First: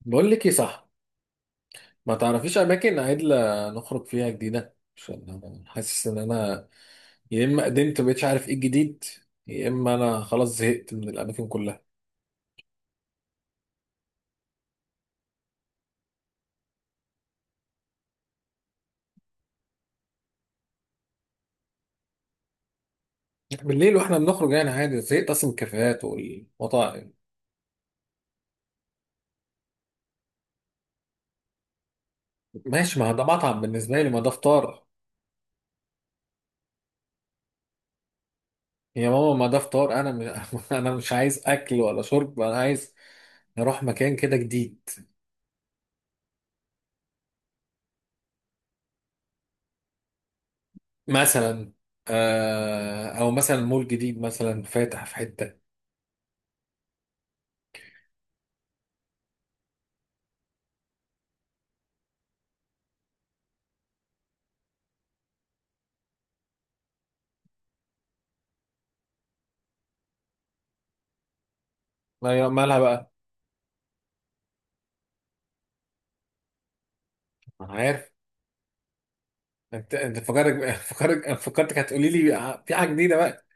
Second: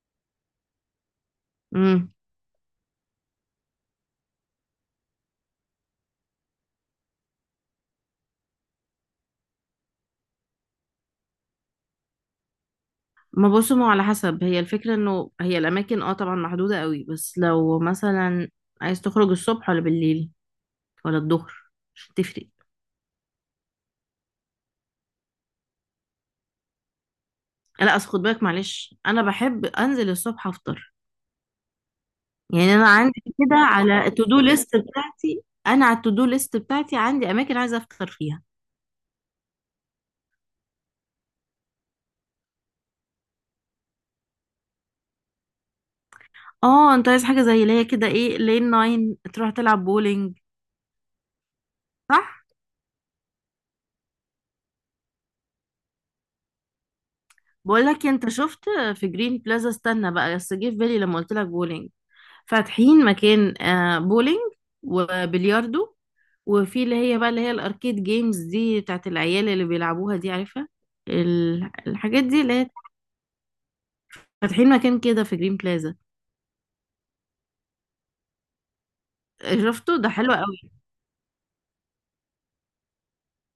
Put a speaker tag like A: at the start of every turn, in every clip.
A: بقول لك ايه، صح؟
B: امم
A: ما تعرفيش اماكن عدلة نخرج فيها جديده؟ عشان انا حاسس ان انا يا اما قدمت مبقتش عارف ايه الجديد، يا اما انا خلاص زهقت من الاماكن كلها.
B: ما بصوا، ما هو على حسب، هي الفكرة انه هي الاماكن طبعا محدودة قوي، بس لو مثلا عايز تخرج الصبح ولا بالليل ولا الظهر مش هتفرق.
A: بالليل واحنا بنخرج يعني عادي، زهقت اصلا من الكافيهات والمطاعم.
B: لا اصل خد بالك، معلش، انا بحب انزل الصبح افطر. يعني انا
A: ماشي، ما
B: عندي
A: ده
B: كده
A: مطعم بالنسبه
B: على
A: لي، ما
B: التو
A: ده
B: دو ليست
A: فطار.
B: بتاعتي، عندي اماكن عايزة افطر فيها.
A: يا ماما ما ده فطار، انا مش انا مش عايز اكل ولا شرب، انا عايز نروح مكان كده جديد.
B: اه انت عايز حاجة زي اللي هي كده، ايه، لين ناين، تروح تلعب بولينج.
A: مثلا.
B: صح.
A: آه، او مثلا مول جديد مثلا فاتح في حته.
B: بقول لك إيه، انت شفت في جرين بلازا؟ استنى بقى، بس جه في بالي لما قلت لك بولينج، فاتحين مكان، بولينج وبلياردو، وفي اللي هي بقى اللي هي الاركيد جيمز دي بتاعت العيال اللي بيلعبوها دي، عارفة الحاجات دي؟ اللي هي
A: مالها بقى؟
B: فاتحين مكان كده في جرين بلازا.
A: انا عارف.
B: شفته،
A: انت
B: ده
A: انت
B: حلو قوي.
A: فكرك فكرتك هتقولي لي في حاجه جديده بقى.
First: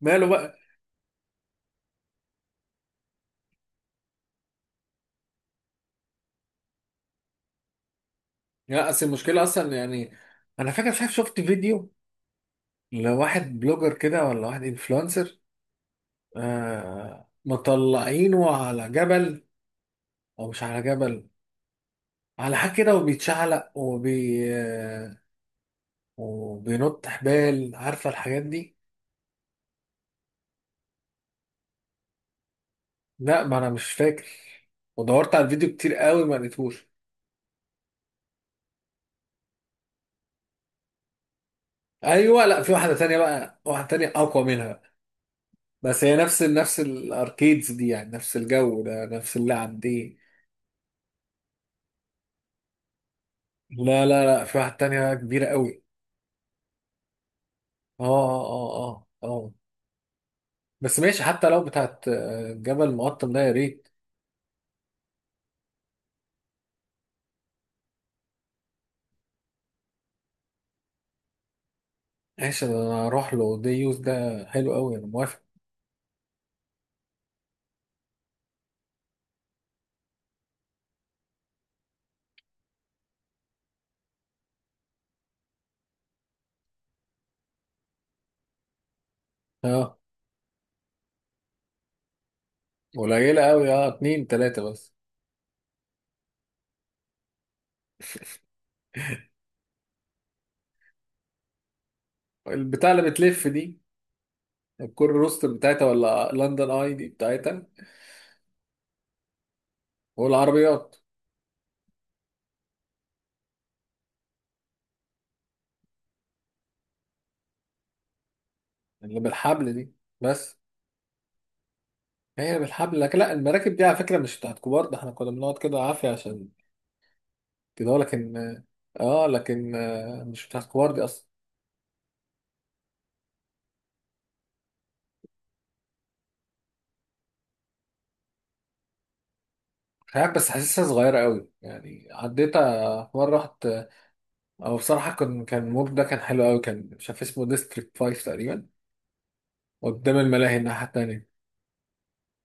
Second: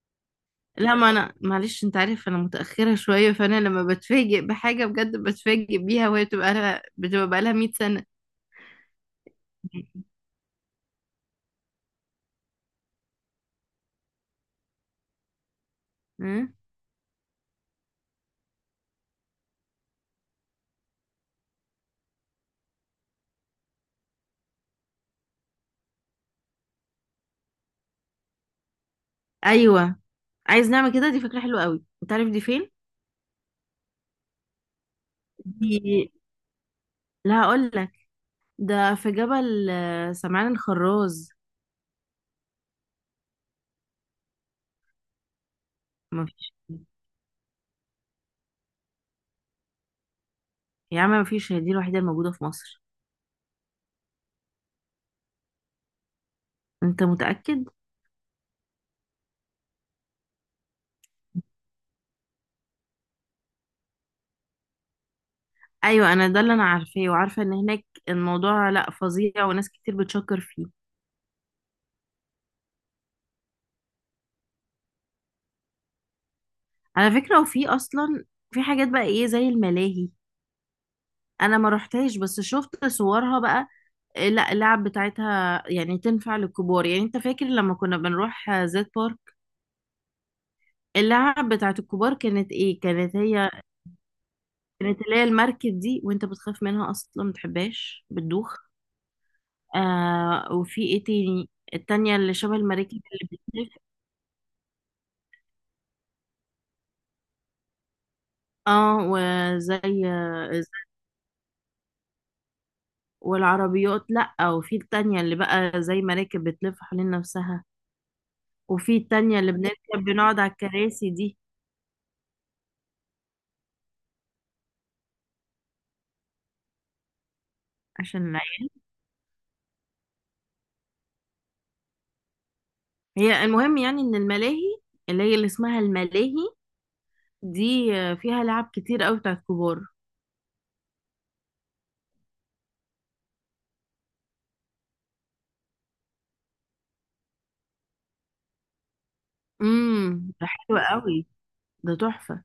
A: ماله بقى؟
B: لا ما انا، معلش، انت عارف انا متأخرة شوية، فانا لما بتفاجئ بحاجة بجد بتفاجئ بيها، وهي بتبقى لها بقى 100 سنة.
A: لا، اصل المشكله اصلا يعني، انا فاكر، مش عارف، شفت فيديو لواحد بلوجر كده ولا واحد انفلونسر.
B: ها؟
A: آه، مطلعينه على جبل، او مش على جبل، على حاجه كده، وبيتشعلق وبينط حبال، عارفه الحاجات دي.
B: ايوه عايز نعمل كده، دي فكرة حلوة قوي، انت عارف دي فين؟
A: لا، ما انا مش فاكر. ودورت على الفيديو
B: دي،
A: كتير قوي ما لقيتهوش.
B: لا هقول لك، ده في جبل، سمعان الخراز.
A: ايوه، لا، في واحده تانية بقى، واحده تانية اقوى منها. بس هي نفس
B: مفيش،
A: نفس الاركيدز دي، يعني نفس الجو ده نفس اللعب دي.
B: يا عم، مفيش، هي دي الوحيدة الموجودة في مصر.
A: لا لا لا، في واحد تانية بقى كبيرة قوي.
B: انت متأكد؟
A: اه اه اه اه اه. بس ماشي، حتى لو بتاعت جبل مقطم ده يا ريت.
B: ايوه انا ده اللي انا عارفاه، وعارفة ان هناك الموضوع لا فظيع وناس كتير بتشكر فيه.
A: ماشي، انا اروح له، دي يوز ده حلو قوي، انا موافق.
B: على فكرة وفي اصلا، في حاجات بقى ايه زي الملاهي. انا ما رحتهاش بس شفت صورها بقى. إيه، لا اللعب بتاعتها يعني تنفع للكبار. يعني انت فاكر لما كنا بنروح زيت بارك،
A: اه،
B: اللعب بتاعت الكبار كانت ايه؟ كانت
A: قليلة
B: هي
A: قوي، اه، اتنين تلاتة بس.
B: كانت اللي هي المركب دي، وانت بتخاف منها اصلا ما بتحبهاش، بتدوخ. آه، وفي ايه تاني؟ التانية اللي شبه
A: البتاع
B: المراكب
A: اللي
B: اللي
A: بتلف
B: بتلف.
A: دي. الكور روستر بتاعتها ولا لندن اي دي بتاعتها.
B: اه، وزي
A: والعربيات.
B: والعربيات، لأ، وفي التانية اللي بقى زي مراكب بتلف حوالين نفسها، وفي
A: اللي
B: التانية اللي
A: بالحبل دي؟
B: بنركب بنقعد على
A: بس
B: الكراسي دي،
A: هي بالحبل، لكن لا، المراكب دي على فكرة مش بتاعت كبار، ده احنا كنا بنقعد كده عافية عشان كده هو،
B: عشان
A: لكن.
B: العيال.
A: اه لكن مش بتاع الكبار دي اصلا.
B: هي المهم يعني ان الملاهي اللي هي اللي اسمها الملاهي دي، فيها لعب كتير قوي بتاعت كبار.
A: مش عارف، بس حاسسها صغيره قوي يعني، عديتها في مره، رحت. او بصراحه كان المول ده كان حلو قوي، كان مش عارف اسمه ديستريكت 5 تقريبا.
B: امم،
A: قدام
B: ده
A: الملاهي
B: حلو
A: الناحيه
B: قوي،
A: التانيه.
B: ده تحفة.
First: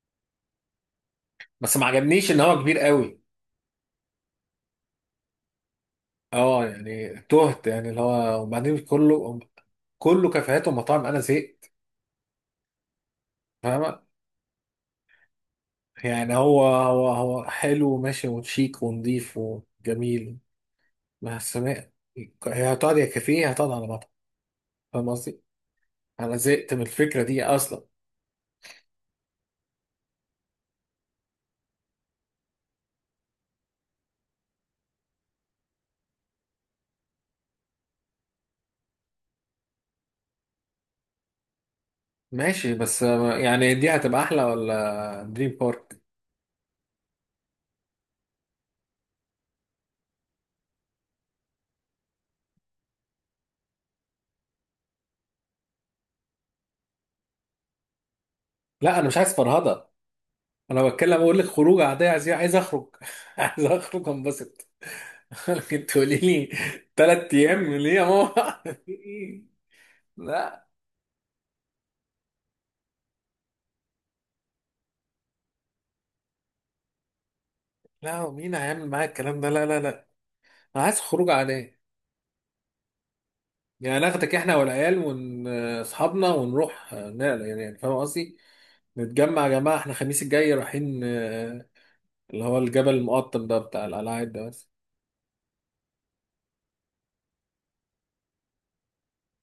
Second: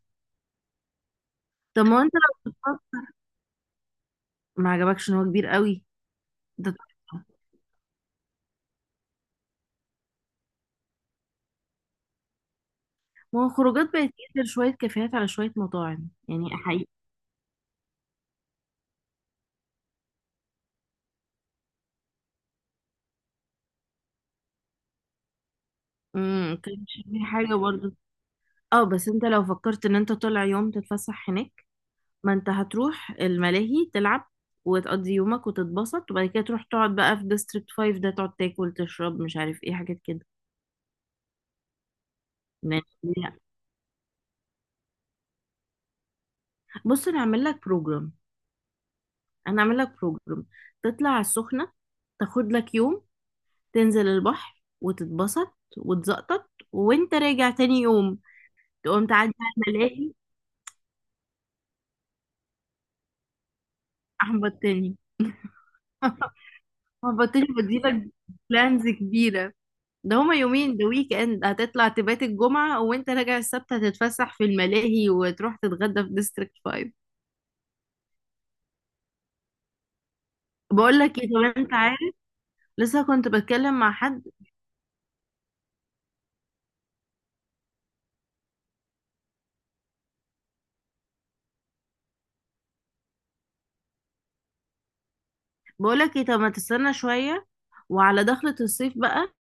A: بس
B: طب
A: ما
B: ما هو انت
A: عجبنيش ان
B: لو
A: هو كبير قوي.
B: ما عجبكش ان هو كبير قوي؟
A: اه
B: ده
A: يعني
B: تحفة.
A: تهت يعني، اللي هو، وبعدين كله كله كافيهات ومطاعم، انا زهقت.
B: ما هو خروجات
A: فاهمه.
B: بقت ينزل شوية كافيهات على شوية مطاعم،
A: يعني
B: يعني
A: هو
B: حقيقي.
A: هو هو حلو وماشي وشيك ونضيف وجميل. بس ما- هي هتقعد يا كافيه هتقعد على مطعم. فاهم قصدي؟ انا
B: امم،
A: زهقت من
B: كانش في
A: الفكره دي
B: حاجة
A: اصلا.
B: برضه. اه بس انت لو فكرت ان انت طالع يوم تتفسح هناك، ما انت هتروح الملاهي تلعب وتقضي يومك وتتبسط، وبعد كده تروح تقعد بقى في ديستريكت 5، ده تقعد تاكل تشرب مش عارف ايه، حاجات كده.
A: ماشي،
B: يعني
A: بس
B: لا.
A: يعني دي هتبقى احلى ولا دريم بارك؟
B: بص انا هعمل لك بروجرام، انا هعمل لك بروجرام تطلع على السخنة، تاخد لك يوم تنزل البحر وتتبسط وتزقطط، وانت راجع تاني يوم
A: لا
B: تقوم
A: انا مش
B: تعدي
A: عايز
B: على
A: فرهضه.
B: الملاهي.
A: انا بتكلم اقول لك خروج عاديه، عايز اخرج عايز اخرج انبسط.
B: احبطتني.
A: لكن تقولي لي ثلاث
B: احبطتني،
A: ايام ليه يا
B: بديلك
A: ماما؟
B: بلانز كبيرة. ده هما
A: لا.
B: يومين، ده ويك اند، هتطلع تبات الجمعة، وانت راجع السبت هتتفسح في الملاهي وتروح تتغدى في ديستريكت 5.
A: لا مين هيعمل معايا الكلام ده، لا لا لا. انا
B: بقول
A: عايز
B: لك ايه،
A: خروج
B: طب انت
A: عاديه.
B: عارف، لسه كنت بتكلم مع
A: يعني
B: حد.
A: ناخدك احنا والعيال واصحابنا ونروح نقل يعني فاهم قصدي؟ نتجمع يا جماعه احنا الخميس الجاي رايحين اللي هو الجبل المقطم ده بتاع القلاعات ده بس.
B: بقول لك ايه، طب ما تستنى شوية وعلى دخلة الصيف بقى،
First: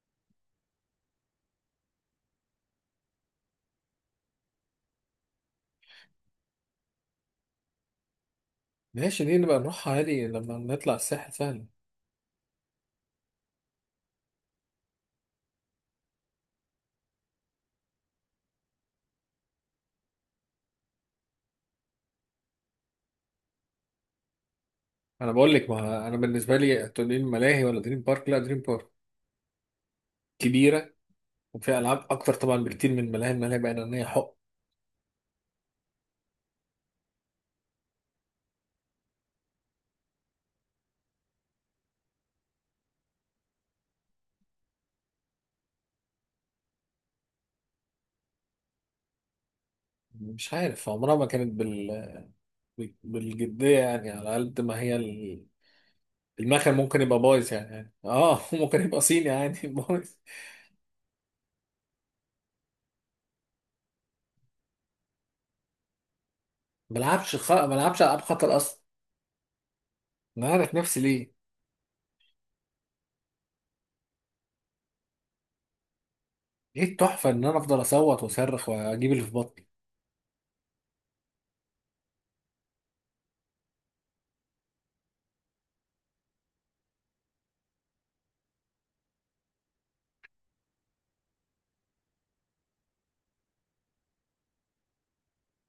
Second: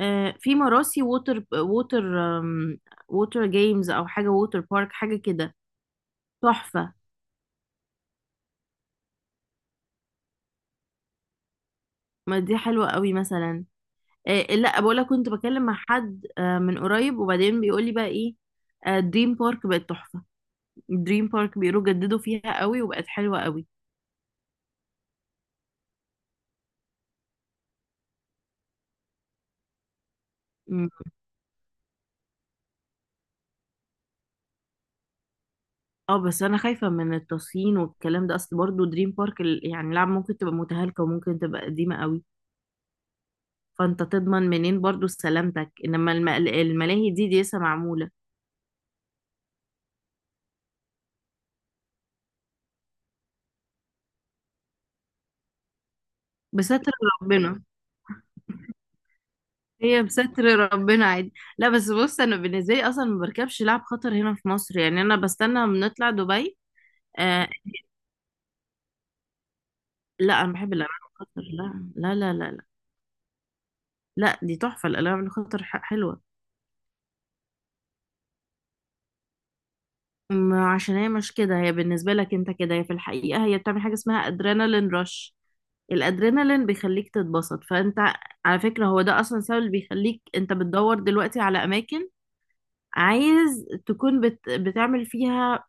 B: في مراسي ووتر جيمز، او حاجة ووتر بارك حاجة كده، تحفة.
A: ماشي، دي نبقى نروحها عادي لما نطلع الساحل سهل.
B: ما دي حلوة قوي مثلا. لا بقول لك، كنت بكلم مع حد من قريب، وبعدين بيقول لي بقى ايه، دريم بارك بقت تحفة. دريم بارك بيقولوا جددوا فيها قوي وبقت حلوة قوي.
A: انا بقول لك، ما انا بالنسبه لي تقولي لي ملاهي ولا دريم بارك، لا دريم بارك
B: مم.
A: كبيره وفيها العاب اكتر طبعا بكتير من الملاهي. الملاهي بقى ان هي حق،
B: اه بس انا خايفة من التصين والكلام ده، اصل برضو دريم بارك يعني لعب ممكن تبقى متهالكة وممكن تبقى قديمة قوي، فانت تضمن منين برضو سلامتك؟ انما الملاهي دي، دي لسه معمولة.
A: مش عارف عمرها ما كانت بالجديه، يعني على قد ما هي المكان
B: بستر
A: ممكن يبقى بايظ
B: ربنا،
A: يعني، يعني اه ممكن يبقى صيني يعني
B: هي
A: بايظ.
B: بستر ربنا، عادي. لا بس بص، انا بالنسبة لي اصلا ما بركبش لعب خطر هنا في مصر، يعني انا بستنى بنطلع دبي. آه،
A: ملعبش العاب خطر اصلا.
B: لا
A: انا
B: انا بحب
A: عارف نفسي
B: الالعاب
A: ليه.
B: الخطر، لا دي تحفه، الالعاب الخطر حلوه.
A: ايه التحفه ان انا افضل اصوت واصرخ واجيب اللي في بطني؟
B: ما عشان هي مش كده، هي بالنسبه لك انت كده، هي في الحقيقه هي بتعمل حاجه اسمها ادرينالين رش. الادرينالين بيخليك تتبسط، فانت على فكره هو ده اصلا سبب اللي بيخليك انت بتدور دلوقتي على اماكن عايز تكون بتعمل فيها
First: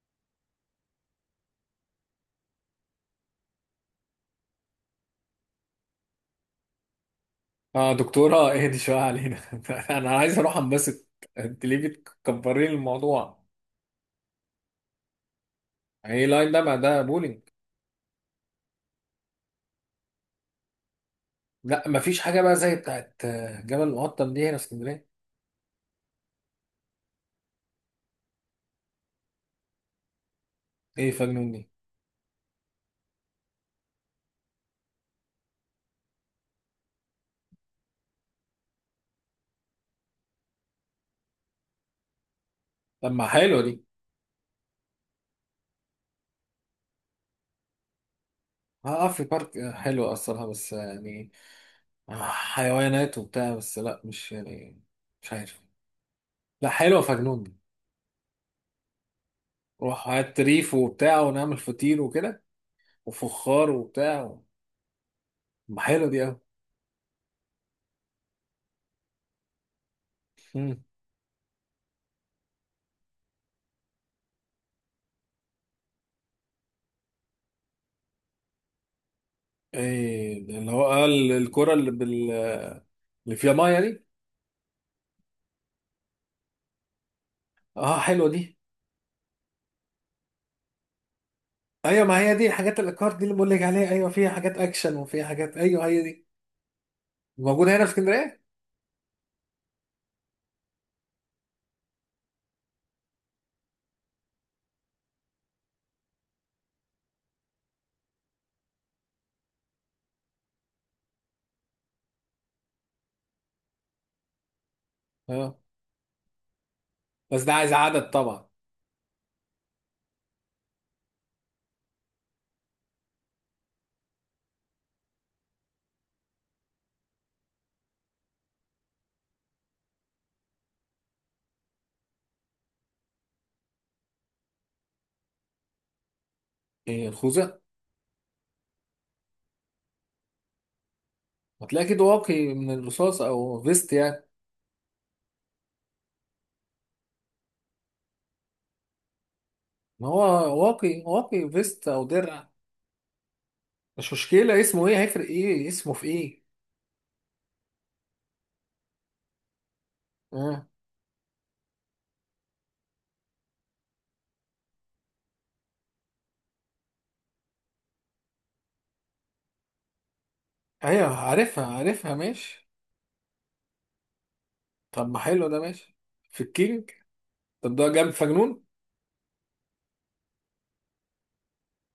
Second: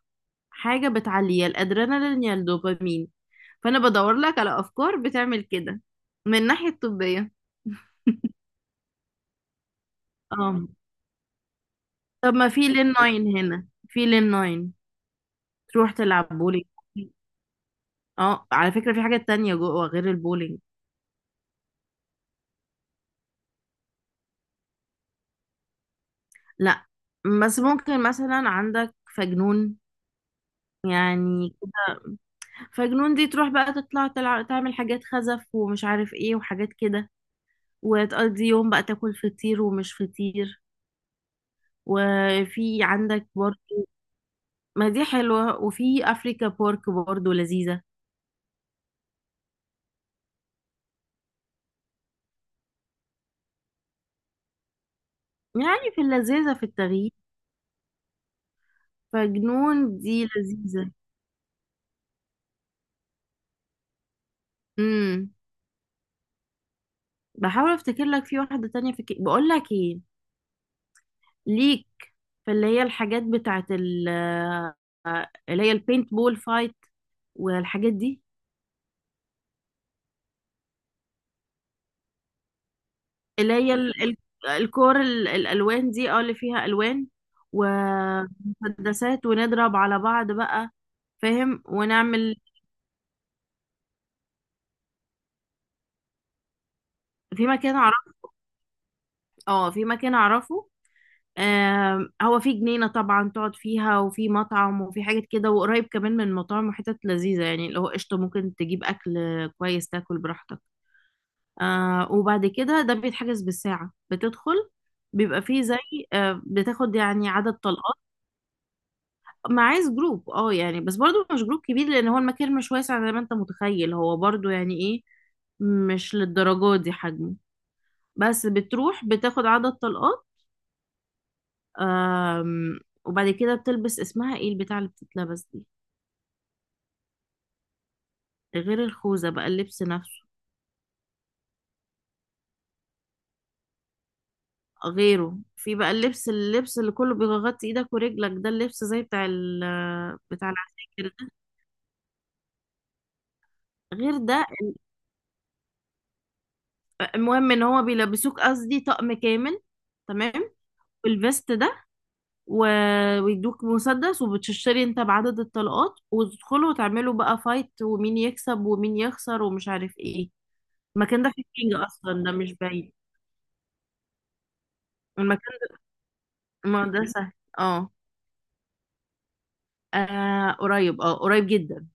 B: حاجه بتعلي يا الادرينالين يا الدوبامين، فانا بدور لك على افكار بتعمل كده، من الناحيه الطبيه.
A: اه دكتورة، اهدي شوية علينا. انا عايز اروح
B: اه
A: انبسط. انت ليه
B: طب ما في
A: بتكبرين
B: لين 9،
A: الموضوع؟
B: تروح
A: يعني ايه
B: تلعب
A: لاين ده؟
B: بولينج.
A: ما ده بولينج.
B: اه على فكرة في حاجة تانية جوه غير البولينج.
A: لا مفيش حاجة بقى زي بتاعت جبل المقطم دي هنا في اسكندرية.
B: لا بس ممكن مثلا عندك فجنون،
A: ايه فجنون
B: يعني.
A: دي؟
B: فجنون دي تروح بقى تطلع تلعب تعمل حاجات خزف ومش عارف ايه وحاجات كده، وتقضي يوم بقى تاكل فطير ومش فطير. وفي
A: طب ما
B: عندك برضه،
A: حلوة دي.
B: ما دي حلوة، وفي أفريكا بورك برضه لذيذة،
A: اه، في بارك حلوة اصلها، بس يعني حيوانات وبتاع، بس لا مش يعني، مش عارف.
B: يعني في اللذيذة في
A: لا حلوة
B: التغيير.
A: فجنون دي.
B: فجنون
A: روح
B: دي
A: هات ريف
B: لذيذة.
A: وبتاع ونعمل فطير وكده وفخار وبتاع.
B: امم،
A: ما حلوة دي
B: بحاول افتكر لك في واحدة تانية. في بقول لك ايه
A: اوي.
B: ليك، في اللي هي الحاجات بتاعت اللي هي البينت بول فايت والحاجات دي،
A: ايه اللي هو، قال الكرة اللي بال، اللي فيها
B: اللي هي
A: ميه دي؟
B: الكور، الالوان دي، اه اللي فيها الوان
A: اه حلوه دي.
B: ومسدسات ونضرب على بعض بقى، فاهم،
A: ايوه، ما هي
B: ونعمل.
A: دي حاجات الاكار دي اللي بقول لك عليها، ايوه فيها حاجات اكشن وفيها حاجات، ايوه هي دي.
B: في
A: موجوده
B: مكان
A: هنا في
B: اعرفه،
A: اسكندريه؟
B: اه في مكان اعرفه آم، هو في جنينة طبعا تقعد فيها، وفي مطعم وفي حاجات كده، وقريب كمان من مطاعم وحتت لذيذة، يعني اللي هو قشطة، ممكن تجيب أكل كويس تاكل براحتك. آه وبعد كده ده بيتحجز بالساعة، بتدخل بيبقى
A: اه،
B: فيه زي، آه، بتاخد يعني
A: بس ده
B: عدد
A: عايز
B: طلقات.
A: عدد طبعا.
B: ما عايز جروب، اه يعني، بس برضو مش جروب كبير، لان هو المكان مش واسع زي ما انت متخيل، هو برضو يعني ايه، مش للدرجات دي حجمه. بس بتروح بتاخد عدد طلقات. آم، وبعد كده بتلبس، اسمها ايه البتاع اللي بتتلبس دي؟
A: ايه الخوذه؟
B: غير الخوذة بقى، اللبس نفسه،
A: هتلاقي اكيد واقي من الرصاص او فيست يعني.
B: غيره في بقى اللبس، اللبس اللي كله بيغطي ايدك ورجلك، ده اللبس زي بتاع ال،
A: ما هو
B: بتاع
A: واقي
B: العساكر،
A: واقي فيست او درع. مش
B: غير ده.
A: مشكله اسمه ايه، هيفرق ايه اسمه في ايه.
B: المهم ان هو بيلبسوك قصدي طقم كامل، تمام،
A: اه.
B: الفيست ده و... ويدوك مسدس، وبتشتري انت بعدد الطلقات، وتدخلوا وتعملوا بقى فايت ومين يكسب ومين يخسر ومش عارف ايه.
A: ايوه
B: المكان ده في
A: عارفها
B: كينج،
A: عارفها،
B: اصلا ده مش
A: ماشي.
B: بعيد
A: طب ما حلو
B: المكان،
A: ده، ماشي. في
B: ما
A: الكينج.
B: ده سهل.
A: طب
B: اه،
A: ده جنب فجنون؟
B: آه، قريب، اه قريب جدا.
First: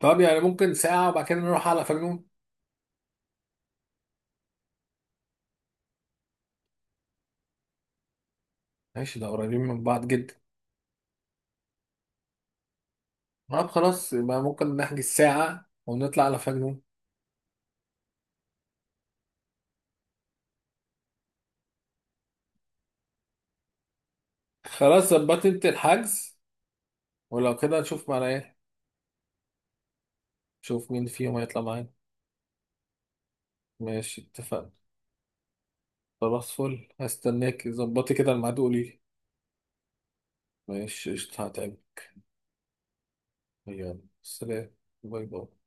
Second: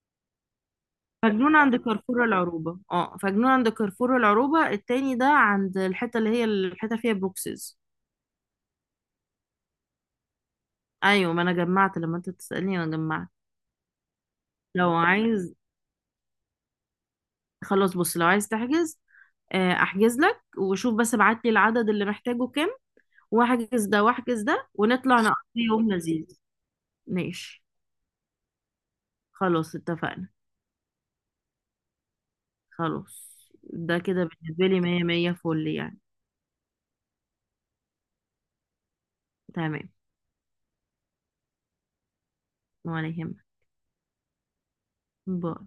A: طب يعني ممكن ساعة وبعد كده
B: فجنون
A: نروح
B: عند
A: على
B: كارفور
A: فجنون.
B: العروبة، التاني ده، عند الحتة اللي هي الحتة فيها بوكسز.
A: ماشي، ده قريبين من بعض جدا.
B: ايوه ما انا جمعت، لما انت تسألني انا جمعت.
A: طب خلاص، يبقى ممكن
B: لو
A: نحجز
B: عايز،
A: ساعة ونطلع على فجنون.
B: خلاص بص، لو عايز تحجز، آه، احجز لك وشوف، بس ابعت لي العدد اللي محتاجه كام، واحجز ده واحجز ده،
A: خلاص
B: ونطلع نقضي
A: ظبطت انت
B: يوم
A: الحجز،
B: لذيذ.
A: ولو
B: ماشي.
A: كده نشوف معانا ايه.
B: خلاص اتفقنا.
A: نشوف مين فيهم هيطلع معانا.
B: خلاص ده
A: ماشي،
B: كده بالنسبة
A: اتفقنا.
B: لي مية مية، فل يعني.
A: خلاص فل، هستناك ظبطي كده الميعاد وقولي لي.
B: تمام.
A: ماشي، قشطة، هتقابل.
B: ولا يهمك.
A: يلا سلام. باي باي.
B: باي.